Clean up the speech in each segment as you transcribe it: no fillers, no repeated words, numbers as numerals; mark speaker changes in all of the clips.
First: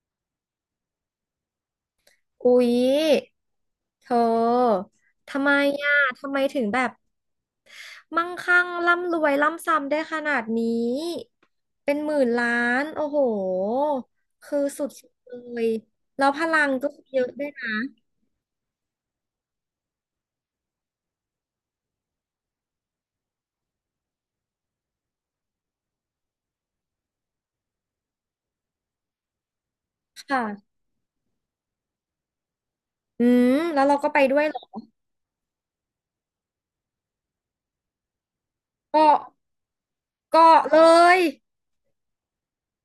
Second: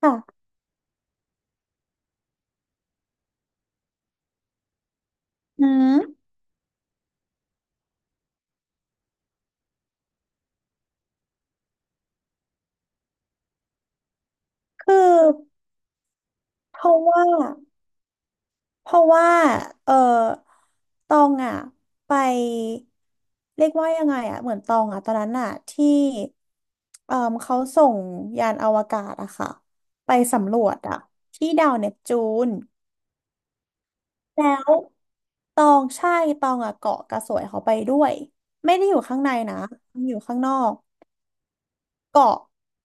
Speaker 1: ค่ะ
Speaker 2: อุ๊ยเธอ ทำไม
Speaker 1: อื
Speaker 2: อ่ะ
Speaker 1: ม
Speaker 2: ทำไมถึงแบบมั่งคั่งร่ำรวยร่ำซ้ำได้ขนาดนี้ เป็นหมื่นล้านโอ้โหคือสุ
Speaker 1: คือ
Speaker 2: ดๆเลยแล้วพลัง
Speaker 1: เพ
Speaker 2: ก็
Speaker 1: ราะ
Speaker 2: เย
Speaker 1: ว่า
Speaker 2: อะด้วยนะ
Speaker 1: เพราะว่าเออตองอ่ะไปเรียกว่ายังไงอ่ะ เหมือนตองอ่ะตอนนั้นอ่ะที่เออเขาส่งยานอวกาศอะค่ะไปสำรว
Speaker 2: ค่ะ
Speaker 1: จอะที่ดาวเนปจูน
Speaker 2: อืมแล้วเราก็ไปด้วย
Speaker 1: แล้
Speaker 2: เหรอ
Speaker 1: วตองใช่ ตองอ่ะเกาะกระสวยเขาไปด้วย ไม่ได้อยู่
Speaker 2: ก็
Speaker 1: ข้างในนะอยู่ข้าง
Speaker 2: ก็
Speaker 1: นอก
Speaker 2: เลย
Speaker 1: เกาะ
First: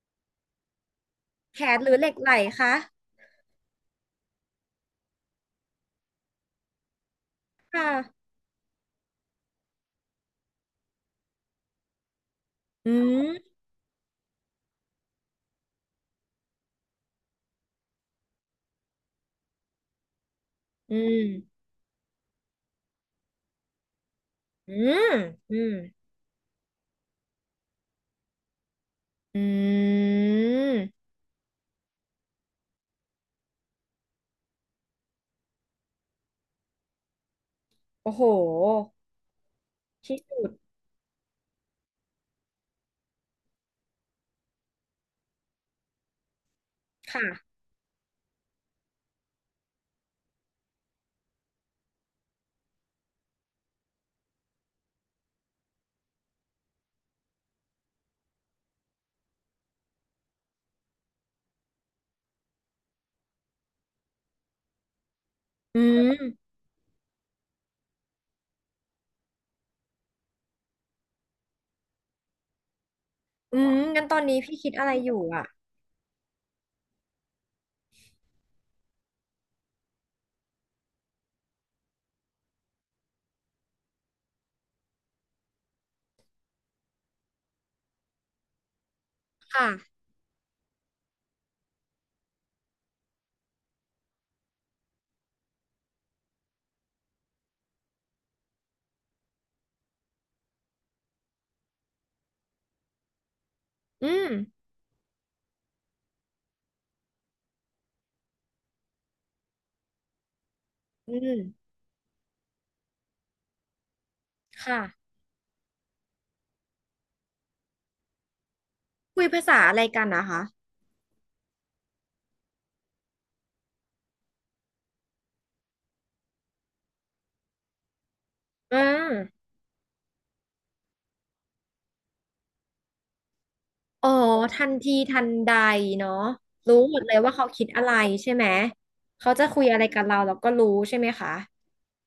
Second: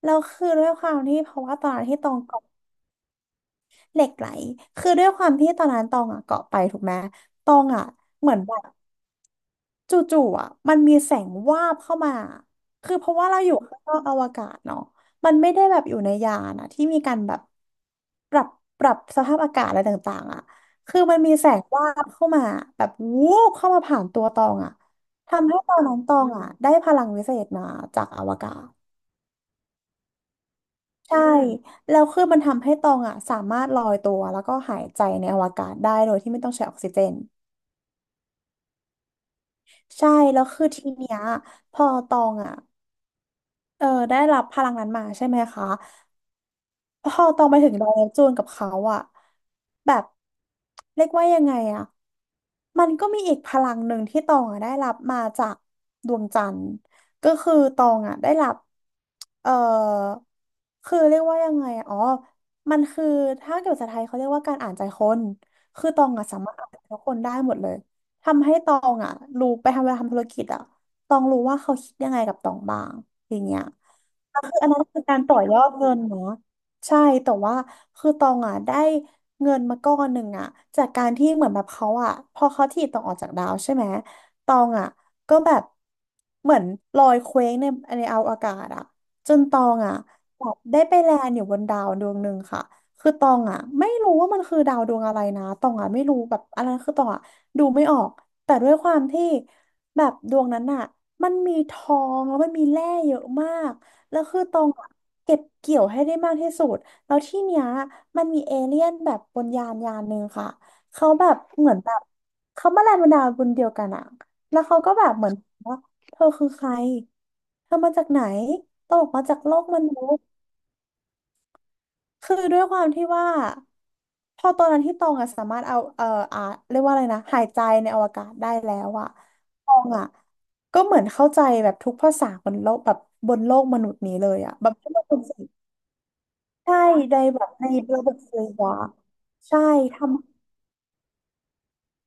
Speaker 1: แล้วคือด้วยความที่เพราะว่า
Speaker 2: แข
Speaker 1: ตอน
Speaker 2: น
Speaker 1: นั้
Speaker 2: ห
Speaker 1: น
Speaker 2: รือ
Speaker 1: ที่
Speaker 2: เห
Speaker 1: ต
Speaker 2: ล็
Speaker 1: อ
Speaker 2: ก
Speaker 1: ง
Speaker 2: ไหลคะ
Speaker 1: เหล็กไหลคือด้วยความที่ตอนนั้นตองอ่ะเกาะไปถูกไหมตอง
Speaker 2: ค
Speaker 1: อ่ะ
Speaker 2: ่ะ
Speaker 1: เหมือนแบบจู่ๆอ่ะมันมีแสงวาบเข้ามา
Speaker 2: อื
Speaker 1: คือเพราะว่า
Speaker 2: ม
Speaker 1: เราอยู่ข้างนอกอวกาศเนาะมันไม่ได้แบบอยู่ในยานอ่ะที่มีการแบบปรับปรับสภาพอากาศอะไรต่างๆอ่ะ
Speaker 2: อื
Speaker 1: คือ
Speaker 2: ม
Speaker 1: มันมีแสงวาบเข้ามาแบบวูบเข้ามาผ่านตัวตอง
Speaker 2: อื
Speaker 1: อ่ะ
Speaker 2: ม
Speaker 1: ทำ
Speaker 2: อื
Speaker 1: ให้ต
Speaker 2: ม
Speaker 1: อนนั้นตองอ่ะได้พลังวิเศษมาจากอวกาศ
Speaker 2: อืม
Speaker 1: ใช่แล้วคือมันทำให้ตองอ่ะสามารถลอยตัวแล้วก็หายใจในอวกาศได้โดยที่ไม่ต้องใช้ออกซิเจน
Speaker 2: โอ้โห
Speaker 1: ใช่
Speaker 2: ที่
Speaker 1: แล้
Speaker 2: สุ
Speaker 1: ว
Speaker 2: ด
Speaker 1: คือทีเนี้ยพอตองอ่ะได้รับพลังนั้นมาใช่ไหมคะ พอ
Speaker 2: ค่ะ
Speaker 1: ตองไปถึงดอยปจูนกับเขาอะแบบเรียกว่ายังไงอะมันก็มีอีกพลังหนึ่งที่ตองอะได้รับมาจากดวงจันทร์ก็คือตองอะได้รับเอ่อคือเรียกว่ายังไงอะอ๋อมันคือถ้าเกิดภาษาไทยเขาเรียกว่าการอ่านใจคน
Speaker 2: อื
Speaker 1: คือตองอะสา
Speaker 2: ม
Speaker 1: มารถอ่านใจคนได้หมดเลยทำให้ตองอะรู้ไปทำเวลาทำธุรกิจอะตองรู้ว่าเขาคิดยังไงกับตองบ้างอย่างเงี้
Speaker 2: อื
Speaker 1: ย
Speaker 2: มงั้นตอนนี้
Speaker 1: คื
Speaker 2: พี่
Speaker 1: ออัน
Speaker 2: คิด
Speaker 1: นั้น
Speaker 2: อะไร
Speaker 1: คือ
Speaker 2: อยู่
Speaker 1: การต่อ
Speaker 2: อ่ะ
Speaker 1: ยอดเงินเนาะใช่แต่ว่าคือตองอ่ะได้เงินมาก้อนหนึ่งอ่ะจากการที่เหมือนแบบเขาอ่ะพอเขาถีบตองออกจากดาวใช่ไหมตองอ่ะก็แบบเหมือนลอยเคว้งในอวกาศอ่ะจนตอ
Speaker 2: ค่ะ
Speaker 1: งอ่ะแบบได้ไปแลนด์อยู่บนดาวดวงหนึ่งค่ะคือตองอ่ะไม่รู้ว่ามันคือดาวดวงอะไรนะตองอ่ะไม่รู้แบบอะไรคือตองอ่ะดูไม่ออกแต่ด้วยความที่แบบดวงนั้นอ่ะมันมีทองแล้วมันมีแร่เยอะมาก
Speaker 2: อื
Speaker 1: แล้ว
Speaker 2: ม
Speaker 1: คือตองอะเก็บเกี่ยวให้ได้มากที่สุดแล้วที่เนี้ยมันมีเอเลี่ยนแบบบนยานหนึ่งค่ะเขา
Speaker 2: อื
Speaker 1: แบบ
Speaker 2: ม
Speaker 1: เหมือนแบบเขามาแรงบันดาลบุญเดียวกันอะแล้วเขา
Speaker 2: ค่ะ
Speaker 1: ก็แบบเหมือนว่าเธอคือใครเธอมาจากไหนตองบอก
Speaker 2: คุ
Speaker 1: มา
Speaker 2: ย
Speaker 1: จาก
Speaker 2: ภา
Speaker 1: โล
Speaker 2: ษา
Speaker 1: ก
Speaker 2: อะ
Speaker 1: ม
Speaker 2: ไร
Speaker 1: นุ
Speaker 2: กัน
Speaker 1: ษ
Speaker 2: นะ
Speaker 1: ย์
Speaker 2: คะ
Speaker 1: คือด้วยความที่ว่า พอตอนนั้นที่ตองอะสามารถเอาอ่าเรียกว่าอะไรนะหายใจในอวกาศได้แล้
Speaker 2: อื
Speaker 1: ว
Speaker 2: ม
Speaker 1: อะตองอะก็เหมือนเข้าใจแบบทุกภาษาบนโลกแบบบนโลกมนุษย์
Speaker 2: อ๋อ
Speaker 1: นี้เลยอะ
Speaker 2: ทั
Speaker 1: แบ
Speaker 2: น
Speaker 1: บไม่
Speaker 2: ที
Speaker 1: ต้องส
Speaker 2: ทั
Speaker 1: น
Speaker 2: น
Speaker 1: ใจ
Speaker 2: ใดเนาะรู้
Speaker 1: ใช่
Speaker 2: หมดเล
Speaker 1: ใน
Speaker 2: ยว่า
Speaker 1: แบ
Speaker 2: เขา
Speaker 1: บ
Speaker 2: คิ
Speaker 1: ใน
Speaker 2: ดอะไร
Speaker 1: ระบบ
Speaker 2: ใช่
Speaker 1: สื่
Speaker 2: ไหม
Speaker 1: ออะ
Speaker 2: เขาจะ
Speaker 1: ใช่
Speaker 2: คุยอะไรกับ
Speaker 1: ทำ
Speaker 2: เราเราก็รู้ใช่ไหมคะ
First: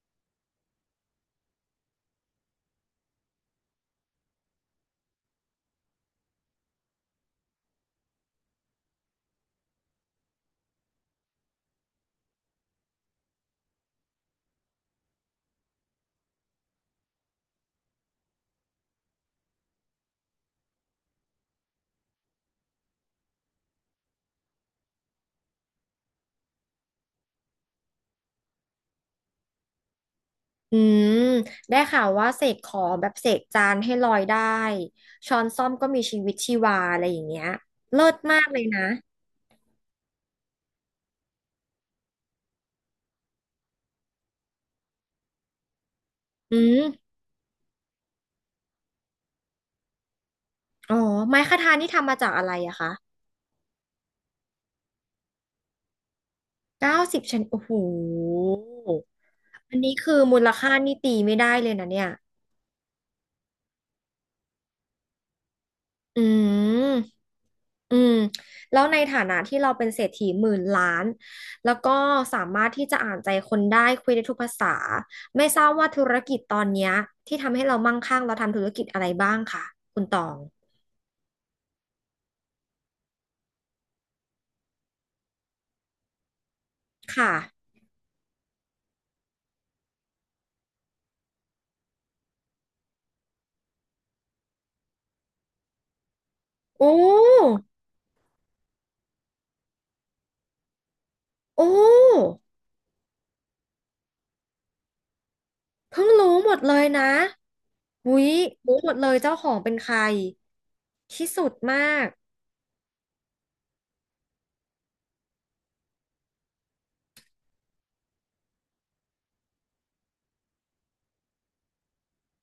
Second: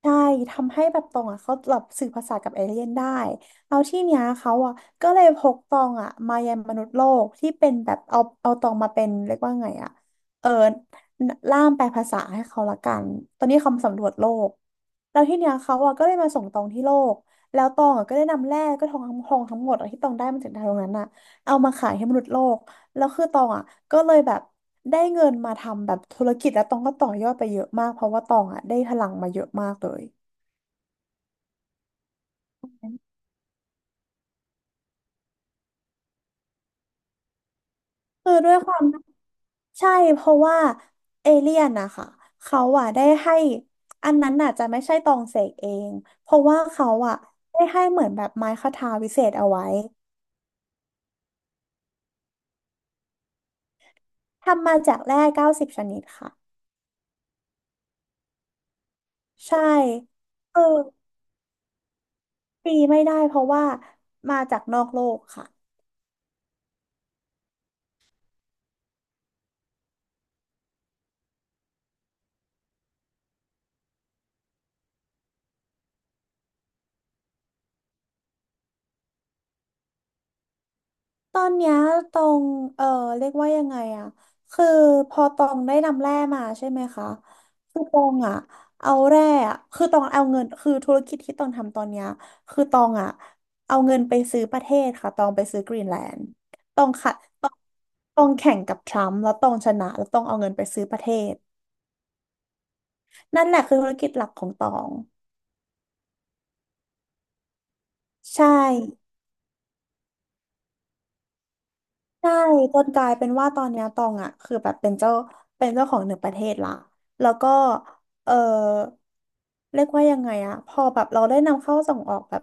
Speaker 1: ใช่ทำให้แบบตองอ่ะเขาแบบสื่อภาษากับเอเลี่ยนได้เอาที่เนี้ยเขาอ่ะก็เลยพกตองอ่ะมายังมนุษย์โลกที่เป็นแบบเอาตองมาเป็นเรียกว่าไงอ่ะเออล่ามแปลภาษาให้เขาละกันตอนนี้เขาสำรวจโลกแล้วที่เนี้ยเขาอ่ะก็เลยมาส่งตองที่โลกแล้วตองอ่ะก็ได้นำแร่ก็ทองคำทองทั้งหมดอะที่ตองได้มาจากดาวดวงนั้นอ่ะเอามาขายให้มนุษย์โลก แล้วคือตองอ่ะก็เลยแบบได้เงินมาทำแบบธุรกิจแล้วตองก็ต่อยอดไปเยอะมากเพราะว่าตองอ่ะได้พลังมาเยอะมากเลย
Speaker 2: อืมได้ข่าวว่าเสกของแบบเสกจานให้ลอยได้ช้อนส้อมก็มีชีวิตชีวาอะไรอย่างเงี้ยเลิศ
Speaker 1: คือ
Speaker 2: มาก
Speaker 1: ด้ว
Speaker 2: เล
Speaker 1: ย
Speaker 2: ย
Speaker 1: ควา
Speaker 2: นะ
Speaker 1: มใช่เพราะว่าเอเลี่ยนนะคะเขาอ่ะได้ให้อันนั้นน่ะจะไม่ใช่ตองเสกเองเพราะ
Speaker 2: อื
Speaker 1: ว่าเขา
Speaker 2: ม
Speaker 1: อ่ะได้ให้เหมือนแบบไม้คทาวิเศษเอาไว้
Speaker 2: อ๋อไม้คทานี่ทำมาจากอะไรอะคะ
Speaker 1: ทำมาจากแร่90ชนิดค่ะ
Speaker 2: 90ชนิดโอ้โห
Speaker 1: ใช่
Speaker 2: อันนี้คือมูล
Speaker 1: เออ
Speaker 2: ค่านี่ตีไม่ได้เลยนะเนี่ย
Speaker 1: ตีไม่ได้เพราะว่ามาจากนอกโลกค่ะ
Speaker 2: อืมอืมแล้วในฐานะที่เราเป็นเศรษฐีหมื่นล้าน แล้วก็สามารถที่จะอ่านใจคนได้คุยได้ทุกภาษาไม่ทราบว่าธุรกิจตอนเนี้ยที่ทำให้เรามั่งคั่งเราทำธุรกิจอะไรบ้างคะคุณตอง
Speaker 1: ตอนเนี้ยตองเออเรียกว่ายังไงอะคือพอตองได้นำแร่มาใช่ไหมคะ
Speaker 2: ค่ะ
Speaker 1: คือตองอะเอาแร่อะคือตองเอาเงินคือธุรกิจที่ตองทำตอนเนี้ยคือตองอะเอาเงินไปซื้อประเทศค่ะตองไปซื้อกรีนแลนด์ตอ
Speaker 2: โอ้
Speaker 1: งขัดตองตองแข่งกับทรัมป์แล้วตองชนะแล้วตองเอาเงินไปซื้อประเทศ
Speaker 2: โอ้
Speaker 1: นั่นแหละคือธุรกิจหลักของตอง
Speaker 2: เพิ่งรู้หมดเลยนะอุ๊ย
Speaker 1: ใช่
Speaker 2: รู้หมดเลยเจ้าของเป็นใครที่สุดมาก
Speaker 1: ใช่จนกลายเป็นว่าตอนเนี้ยตองอ่ะคือแบบเป็นเจ้าของหนึ่งประเทศละแล้วก็เออเรียกว่ายังไงอ่ะพอแบบเราได้นำเข้าส่งออกแบบ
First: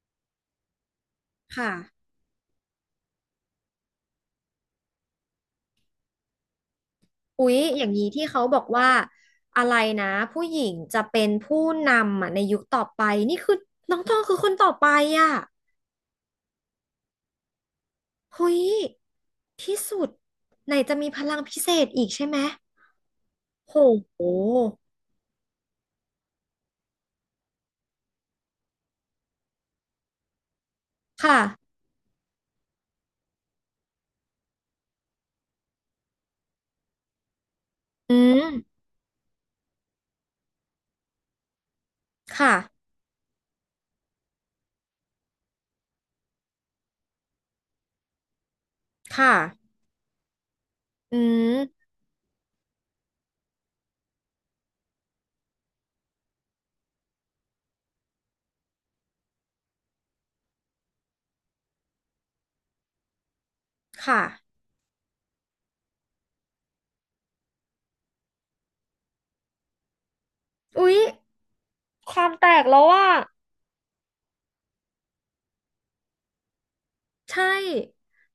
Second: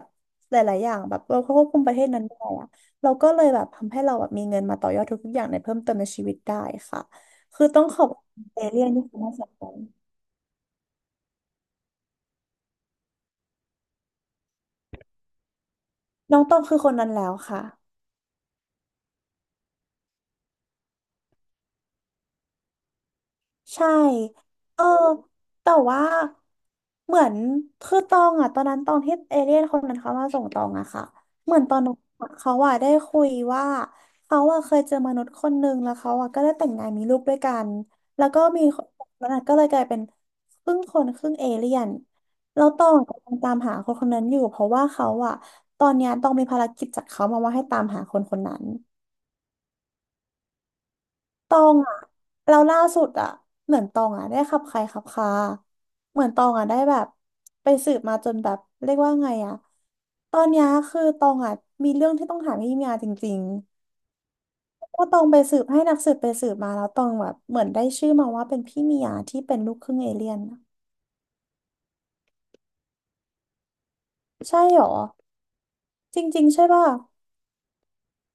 Speaker 1: หลายๆอย่างแบบเราควบคุมประเท
Speaker 2: ค่ะ
Speaker 1: ศนั้นได้อ่ะเราก็เลยแบบทำให้เราแบบมีเงินมาต่อยอดทุกๆอย่างในเพิ่มเติมในชีวิตได้ค่ะ
Speaker 2: อุ๊ย
Speaker 1: คือต้
Speaker 2: อ
Speaker 1: อง
Speaker 2: ย่าง
Speaker 1: ขอ
Speaker 2: นี้
Speaker 1: บ
Speaker 2: ที่
Speaker 1: คุ
Speaker 2: เขา
Speaker 1: ณ
Speaker 2: บ
Speaker 1: เอ
Speaker 2: อก
Speaker 1: เลี่ย
Speaker 2: ว่า
Speaker 1: นที่คุณให้สอ
Speaker 2: อะไร
Speaker 1: น
Speaker 2: นะผู้หญิงจะเป็นผู้นำอ่ะในยุคต่อไปนี่คือน้องตองคือคนต่อไปอ่ะ
Speaker 1: น้องตองคือคนนั้นแล้วค่ะ
Speaker 2: เฮ้ยที่สุดไหนจะมีพลังพิเศษอีกใช่ไหม
Speaker 1: ใช่
Speaker 2: โห
Speaker 1: เออแต่ว่าเหมือนคือตองอะตอนนั้นตองที่เอเลี่ยนคนนั้นเขามาส่งตองอะค่ะ
Speaker 2: ค่ะ
Speaker 1: เหมือนตอนนั้นเขาอะได้คุยว่าเขาอะเคยเจอมนุษย์คนหนึ่งแล้วเขาอะก็ได้แต่งงานมีลูกด้วยกัน
Speaker 2: อื
Speaker 1: แล้วก็มี
Speaker 2: ม
Speaker 1: คนคนนั้นก็เลยกลายเป็นครึ่งคนครึ่งเอเลี่ยนแล้วต
Speaker 2: ค่ะ
Speaker 1: องกำลังตามหาคนคนนั้นอยู่เพราะว่าเขาอะตอนเนี้ยตองมีภารกิจจากเขามาว่าให้ตามหาคนคนนั้น
Speaker 2: ค่ะอื
Speaker 1: ตอง
Speaker 2: ม
Speaker 1: อ่ะเราล่าสุดอ่ะเหมือนตองอ่ะได้ขับใครขับคาเหมือนตองอ่ะได้แบบไปสืบมาจนแบบเรียกว่าไงอ่ะตอนเนี้ยคือตองอ่ะมีเรื่องที่ต้องถามพี่มียาจริง
Speaker 2: ค่ะ
Speaker 1: ๆว่าตองไปสืบให้นักสืบไปสืบมาแล้วตองแบบเหมือนได้ชื่อมาว่าเป็นพี่มียาที่เป็นลูกครึ่งเอเลี่ยนอะ
Speaker 2: อุ๊ยความแตกแล้วว่า
Speaker 1: ใช่หรอจริงๆใช่ป่ะ
Speaker 2: ใช่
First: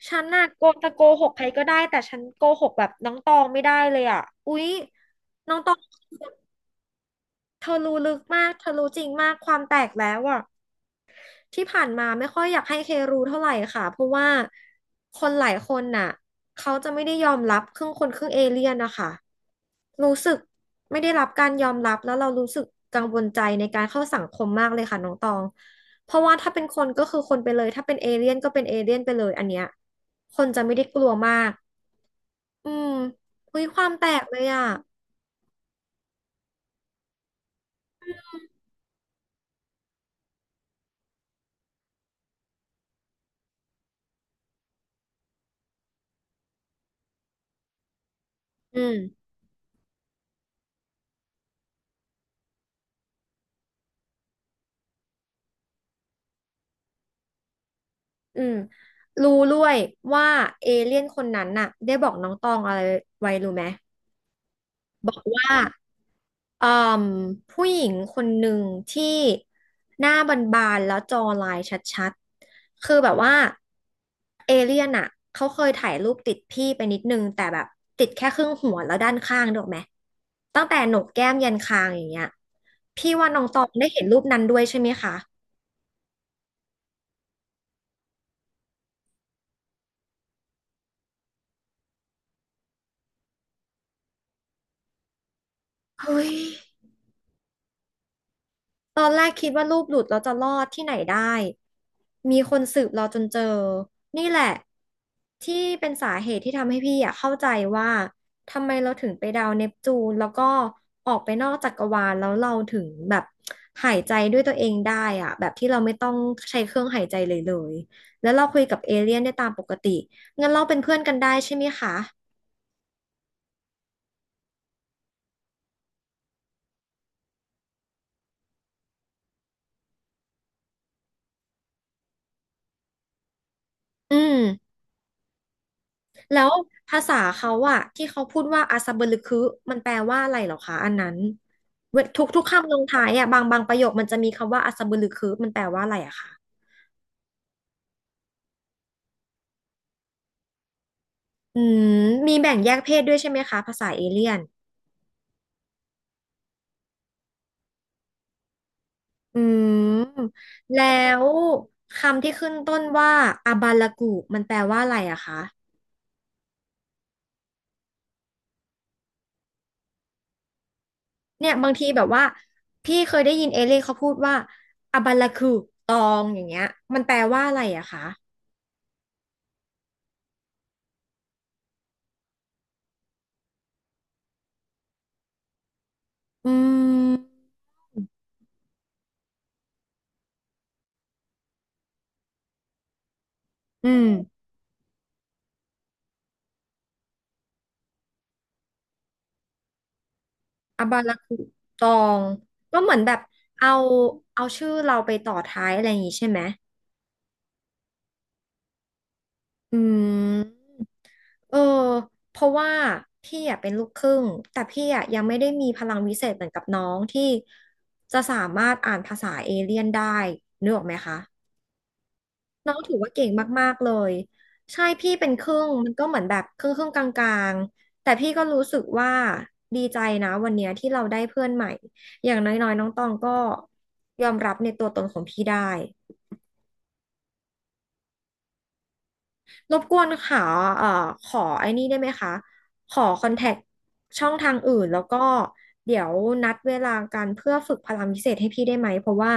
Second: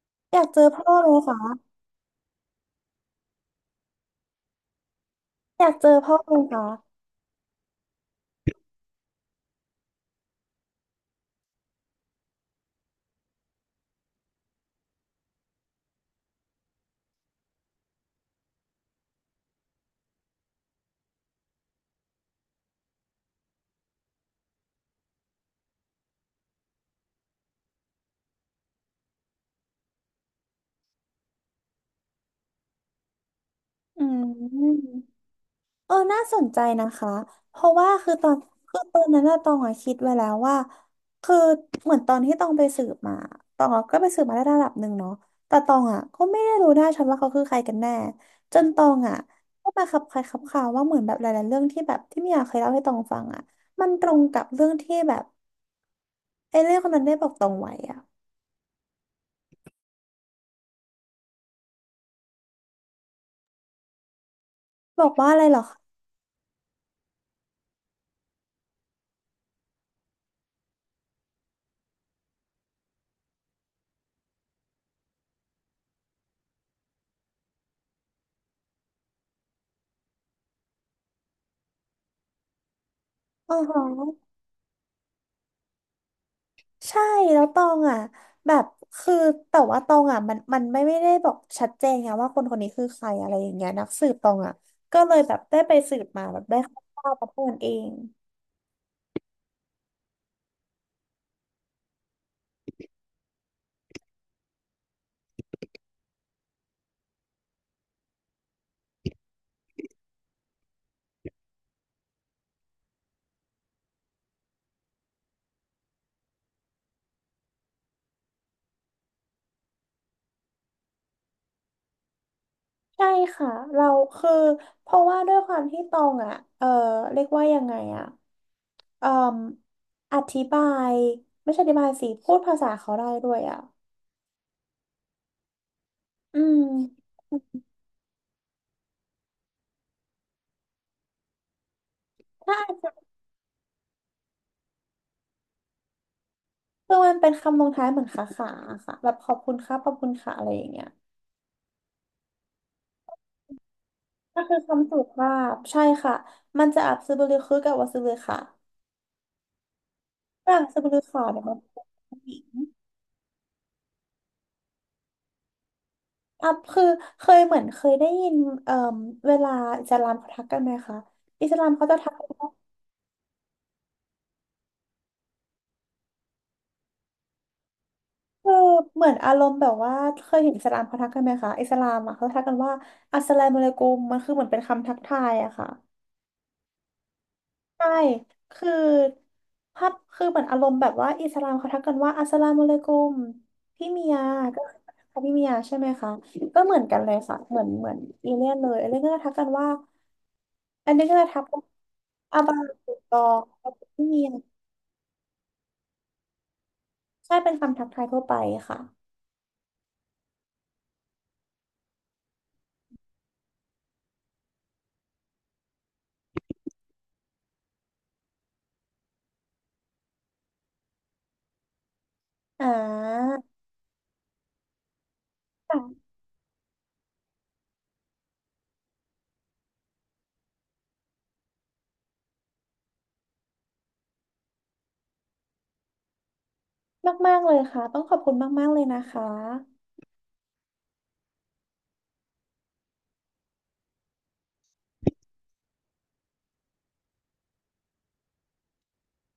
Speaker 2: ฉัน
Speaker 1: อ
Speaker 2: น่ะ
Speaker 1: ยากเจอพ่อ
Speaker 2: โก
Speaker 1: เลย
Speaker 2: หกใครก็
Speaker 1: ค่ะ
Speaker 2: ได้แต่ฉันโกหกแบบน้องตองไม่ได้เลยอ่ะอุ๊ยน้อง
Speaker 1: อ
Speaker 2: ต
Speaker 1: ยา
Speaker 2: อ
Speaker 1: ก
Speaker 2: ง
Speaker 1: เจอพ่อเลยค่ะ
Speaker 2: เธอรู้ลึกมากเธอรู้จริงมากความแตกแล้วอ่ะที่ผ่านมาไม่ค่อยอยากให้เครู้เท่าไหร่ค่ะเพราะว่าคนหลายคนน่ะเขาจะไม่ได้ยอมรับครึ่งคนครึ่งเอเลี่ยนนะคะรู้สึกไม่ได้รับการยอมรับแล้วเรารู้สึกกังวลใจในการเข้าสังคมมากเลยค่ะน้องตองเพราะว่าถ้าเป็นคนก็คือคนไปเลยถ้าเป็นเอเลี่ยนก็เป็นเอเลี่ยนไปเลยอันเนี้ยคนจะไม่ได้กลัวมากอืมอุ้ยความ
Speaker 1: อื
Speaker 2: แต
Speaker 1: ม
Speaker 2: กเลยอ่ะ
Speaker 1: น่าสนใจนะคะ เพราะว่าคือตอนคือตอนนั้นอะตองอะคิดไว้แล้วว่าคือเหมือนตอนที่ตองไปสืบมาตองอะก็ไปสืบมาได้ระดับหนึ่งเนาะแต่ตองอะก็ไม่ได้รู้ได้ชัดว่าเขาคือใครกันแน่จนต
Speaker 2: อื
Speaker 1: อ
Speaker 2: ม
Speaker 1: งอะก็มาคับใครคับข่าวว่าเหมือนแบบหลายๆเรื่องที่แบบที่เมียเคยเล่าให้ตองฟังอะมันตรงกับเรื่องที่แบบไอ้เรื่องคนนั้นได้บอกตองไว้อะ
Speaker 2: อืมรู้ด้วยว่าเอเลี่ยนคนนั้นน่ะได้บอกน้องตองอะไรไว้รู้ไหม
Speaker 1: บอกว่าอะไร
Speaker 2: ว่า
Speaker 1: เหรอคะ
Speaker 2: เอ่มผู้หญิงคนหนึ่งที่หน้าบานๆแล้วจอลายชัดๆคือแบบว่าเอเลี่ยนอ่ะเขาเคยถ่ายรูปติดพี่ไปนิดนึงแต่แบบติดแค่ครึ่งหัวแล้วด้านข้างถูกไหมตั้งแต่โหนกแก้มยันคางอย่างเงี้ยพี่ว่าน้อง
Speaker 1: อ๋
Speaker 2: ตองได้เห็นรู
Speaker 1: อ
Speaker 2: ปนั้นด้วยใช่ไหมคะ
Speaker 1: ใช่แล้วตองอ่ะแบบคือแต่ว่าตองอ่ะมันไม่ได้บอกชัดเจนไงว่าคนคนนี้คือใครอะไรอย่างเงี้ยนักสืบตองอ่ะก็เลยแบบได้ไปสืบ
Speaker 2: เฮ้
Speaker 1: มา
Speaker 2: ย
Speaker 1: แบบได้คร่าวๆประเทศเอง
Speaker 2: ตอนแรกคิดว่ารูปหลุดแล้วจะรอดที่ไหนได้ มีคนสืบเราจนเจอ นี่แหละที่เป็นสาเหตุที่ทำให้พี่อะเข้าใจว่า ทำไมเราถึงไปดาวเนปจูนแล้วก็ออกไปนอกจักรวาลแล้วเราถึงแบบหายใจด้วยตัวเองได้อะแบบที่เราไม่ต้องใช้เครื่องหายใจเลย แล้วเราคุยกับเอเลี่ยนได้ตามปกติ งั้นเราเป็นเพื่อนกันได้ใช่ไหมคะ
Speaker 1: ใช่ค่ะเราคือเพราะว่าด้วยความที่ตองอ่ะเออเรียกว่ายังไงอ่ะเอ่ออธิบายไม่ใช่อธิบายสิพูดภาษาเขาได้ด้วยอ่ะ
Speaker 2: อืม
Speaker 1: อื
Speaker 2: แล้ว
Speaker 1: ม
Speaker 2: ภาษาเขาอะที่เขาพูดว่าอาซาเบลึคือมันแปลว่าอะไรเหรอคะอันนั้นเวทุก
Speaker 1: ถ
Speaker 2: คำลง
Speaker 1: ้า
Speaker 2: ท้ายอะบางประโยคมันจะมีคำว่าอาซาเบลึคือมันแปลว่าอะไรอะคะ
Speaker 1: คือมันเป็นคำลงท้ายเหมือนขาขาค่ะแบบขอบคุณครับขอบคุณค่ะอะไรอย่างเงี้ย
Speaker 2: อืมมีแบ่งแยกเพศด้วยใช่ไหมคะภาษาเอเลี่ยน
Speaker 1: ก็คือคำสุภาพใช่ค่ะ มันจะอับซึบุลือคือกับวาซึบุลือค่ะ
Speaker 2: อืม
Speaker 1: ฝรั่งซึ
Speaker 2: แล้
Speaker 1: บุลือค่ะ
Speaker 2: ว
Speaker 1: เนี่ยมันเป็นผู้
Speaker 2: คำ
Speaker 1: ห
Speaker 2: ที่
Speaker 1: ญิง
Speaker 2: ขึ้นต้นว่าอาบาลากูมันแปลว่าอะไรอะคะ
Speaker 1: อับคือเคยเหมือนเคยได้ยินเอ่มเวลาอิสลามเขาทักกันไหมคะอิ
Speaker 2: เนี่ย
Speaker 1: สลา
Speaker 2: บา
Speaker 1: ม
Speaker 2: งที
Speaker 1: เขาจะ
Speaker 2: แบบ
Speaker 1: ทัก
Speaker 2: ว่า
Speaker 1: กันว่า
Speaker 2: พี่เคยได้ยินเอเลี่ยนเขาพูดว่าอาบาลากูตองอย่างเงี้ยมันแปลว่าอะไรอะคะ
Speaker 1: คือเหมือนอารมณ์แบบว่าเคยเห็นอิสลามเขาทักกันไหมคะอิสลามอ่ะเขาทักกันว่าอัสสลามุอะลัยกุมมันคือเหมือนเป็นคำทักทายอะค่ะ
Speaker 2: อืม
Speaker 1: ใช่คือภาพคือเหมือนอารมณ์แบบว่าอิสลามเขาทักกันว่าอัสสลามุอะลัยกุมพี่
Speaker 2: อื
Speaker 1: เมีย
Speaker 2: ม
Speaker 1: ก็ค่ะพี่เมียใช่ไหมคะก็เหมือนกันเลยค่ะเหมือนอีเลียนเลยอีเลียนก็จะทักกันว่า
Speaker 2: อา
Speaker 1: อัน
Speaker 2: บา
Speaker 1: นี้
Speaker 2: รา
Speaker 1: ก็จะ
Speaker 2: กุ
Speaker 1: ทักว่า
Speaker 2: ตอง
Speaker 1: อาบา
Speaker 2: ก็เห
Speaker 1: ตุ
Speaker 2: มือนแบ
Speaker 1: ต
Speaker 2: บ
Speaker 1: อ
Speaker 2: เอา
Speaker 1: งพี่เมีย
Speaker 2: เอาชื่อเราไปต่อท้ายอะไรอย่างงี้ใช่ไหม
Speaker 1: ใช่เป็นคำทักทายทั่วไปค่ะ
Speaker 2: อืมเออเพราะว่าพี่อะเป็นลูกครึ่งแต่พี่อะยังไม่ได้มีพลังวิเศษเหมือนกับน้องที่จะสามารถอ่านภาษาเอเลี่ยนได้นึกออกไหมคะ
Speaker 1: อ่
Speaker 2: น้องถือว่าเก่ง
Speaker 1: า
Speaker 2: มากๆ เลยใช่พี่เป็นครึ่งมันก็
Speaker 1: ค่ะ
Speaker 2: เหมือนแบบครึ่งครึ่งกลางๆแต่พี่ก็รู้สึกว่าดีใจนะวันเนี้ยที่เราได้เพื่อนใหม่อย่างน้อยๆน้องตองก็ยอมรับในตัวตนของพี่ได้
Speaker 1: มากๆเลยค่ะต้องขอบคุณมากๆเลยนะคะ
Speaker 2: รบกวนค่ะเอ่อขอไอ้นี่ได้ไหมคะขอคอนแทคช่องทางอื่นแล้วก็เดี๋ยวนัดเวลากันเพื่อฝึกพลังพิเศษให้พี่ได้ไหมเพราะว่า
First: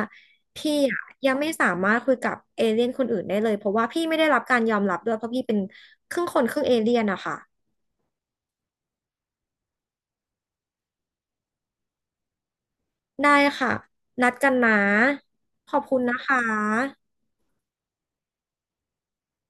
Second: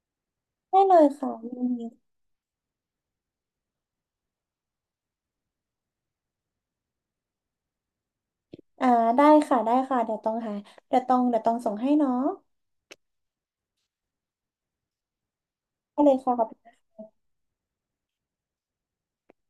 Speaker 2: พี่
Speaker 1: ได้เล
Speaker 2: อะ
Speaker 1: ย
Speaker 2: ยั
Speaker 1: ค่ะ
Speaker 2: งไม่สา
Speaker 1: มี
Speaker 2: มารถคุยกับเอเลี่ยนคนอื่นได้เลยเพราะว่าพี่ไม่ได้รับการยอมรับด้วยเพราะพี่เป็นครึ่งคนครึ่งเอเลี่ยนอะค่ะ
Speaker 1: อ่าได้ค่ะได้ค่ะเดี๋ยวต้องหาเดี๋ยวต้องส่งให้เนาะ
Speaker 2: ได้ค่ะนัดกันนะขอบคุ
Speaker 1: ได้
Speaker 2: ณ
Speaker 1: เล
Speaker 2: นะ
Speaker 1: ย
Speaker 2: ค
Speaker 1: ค่ะ
Speaker 2: ะ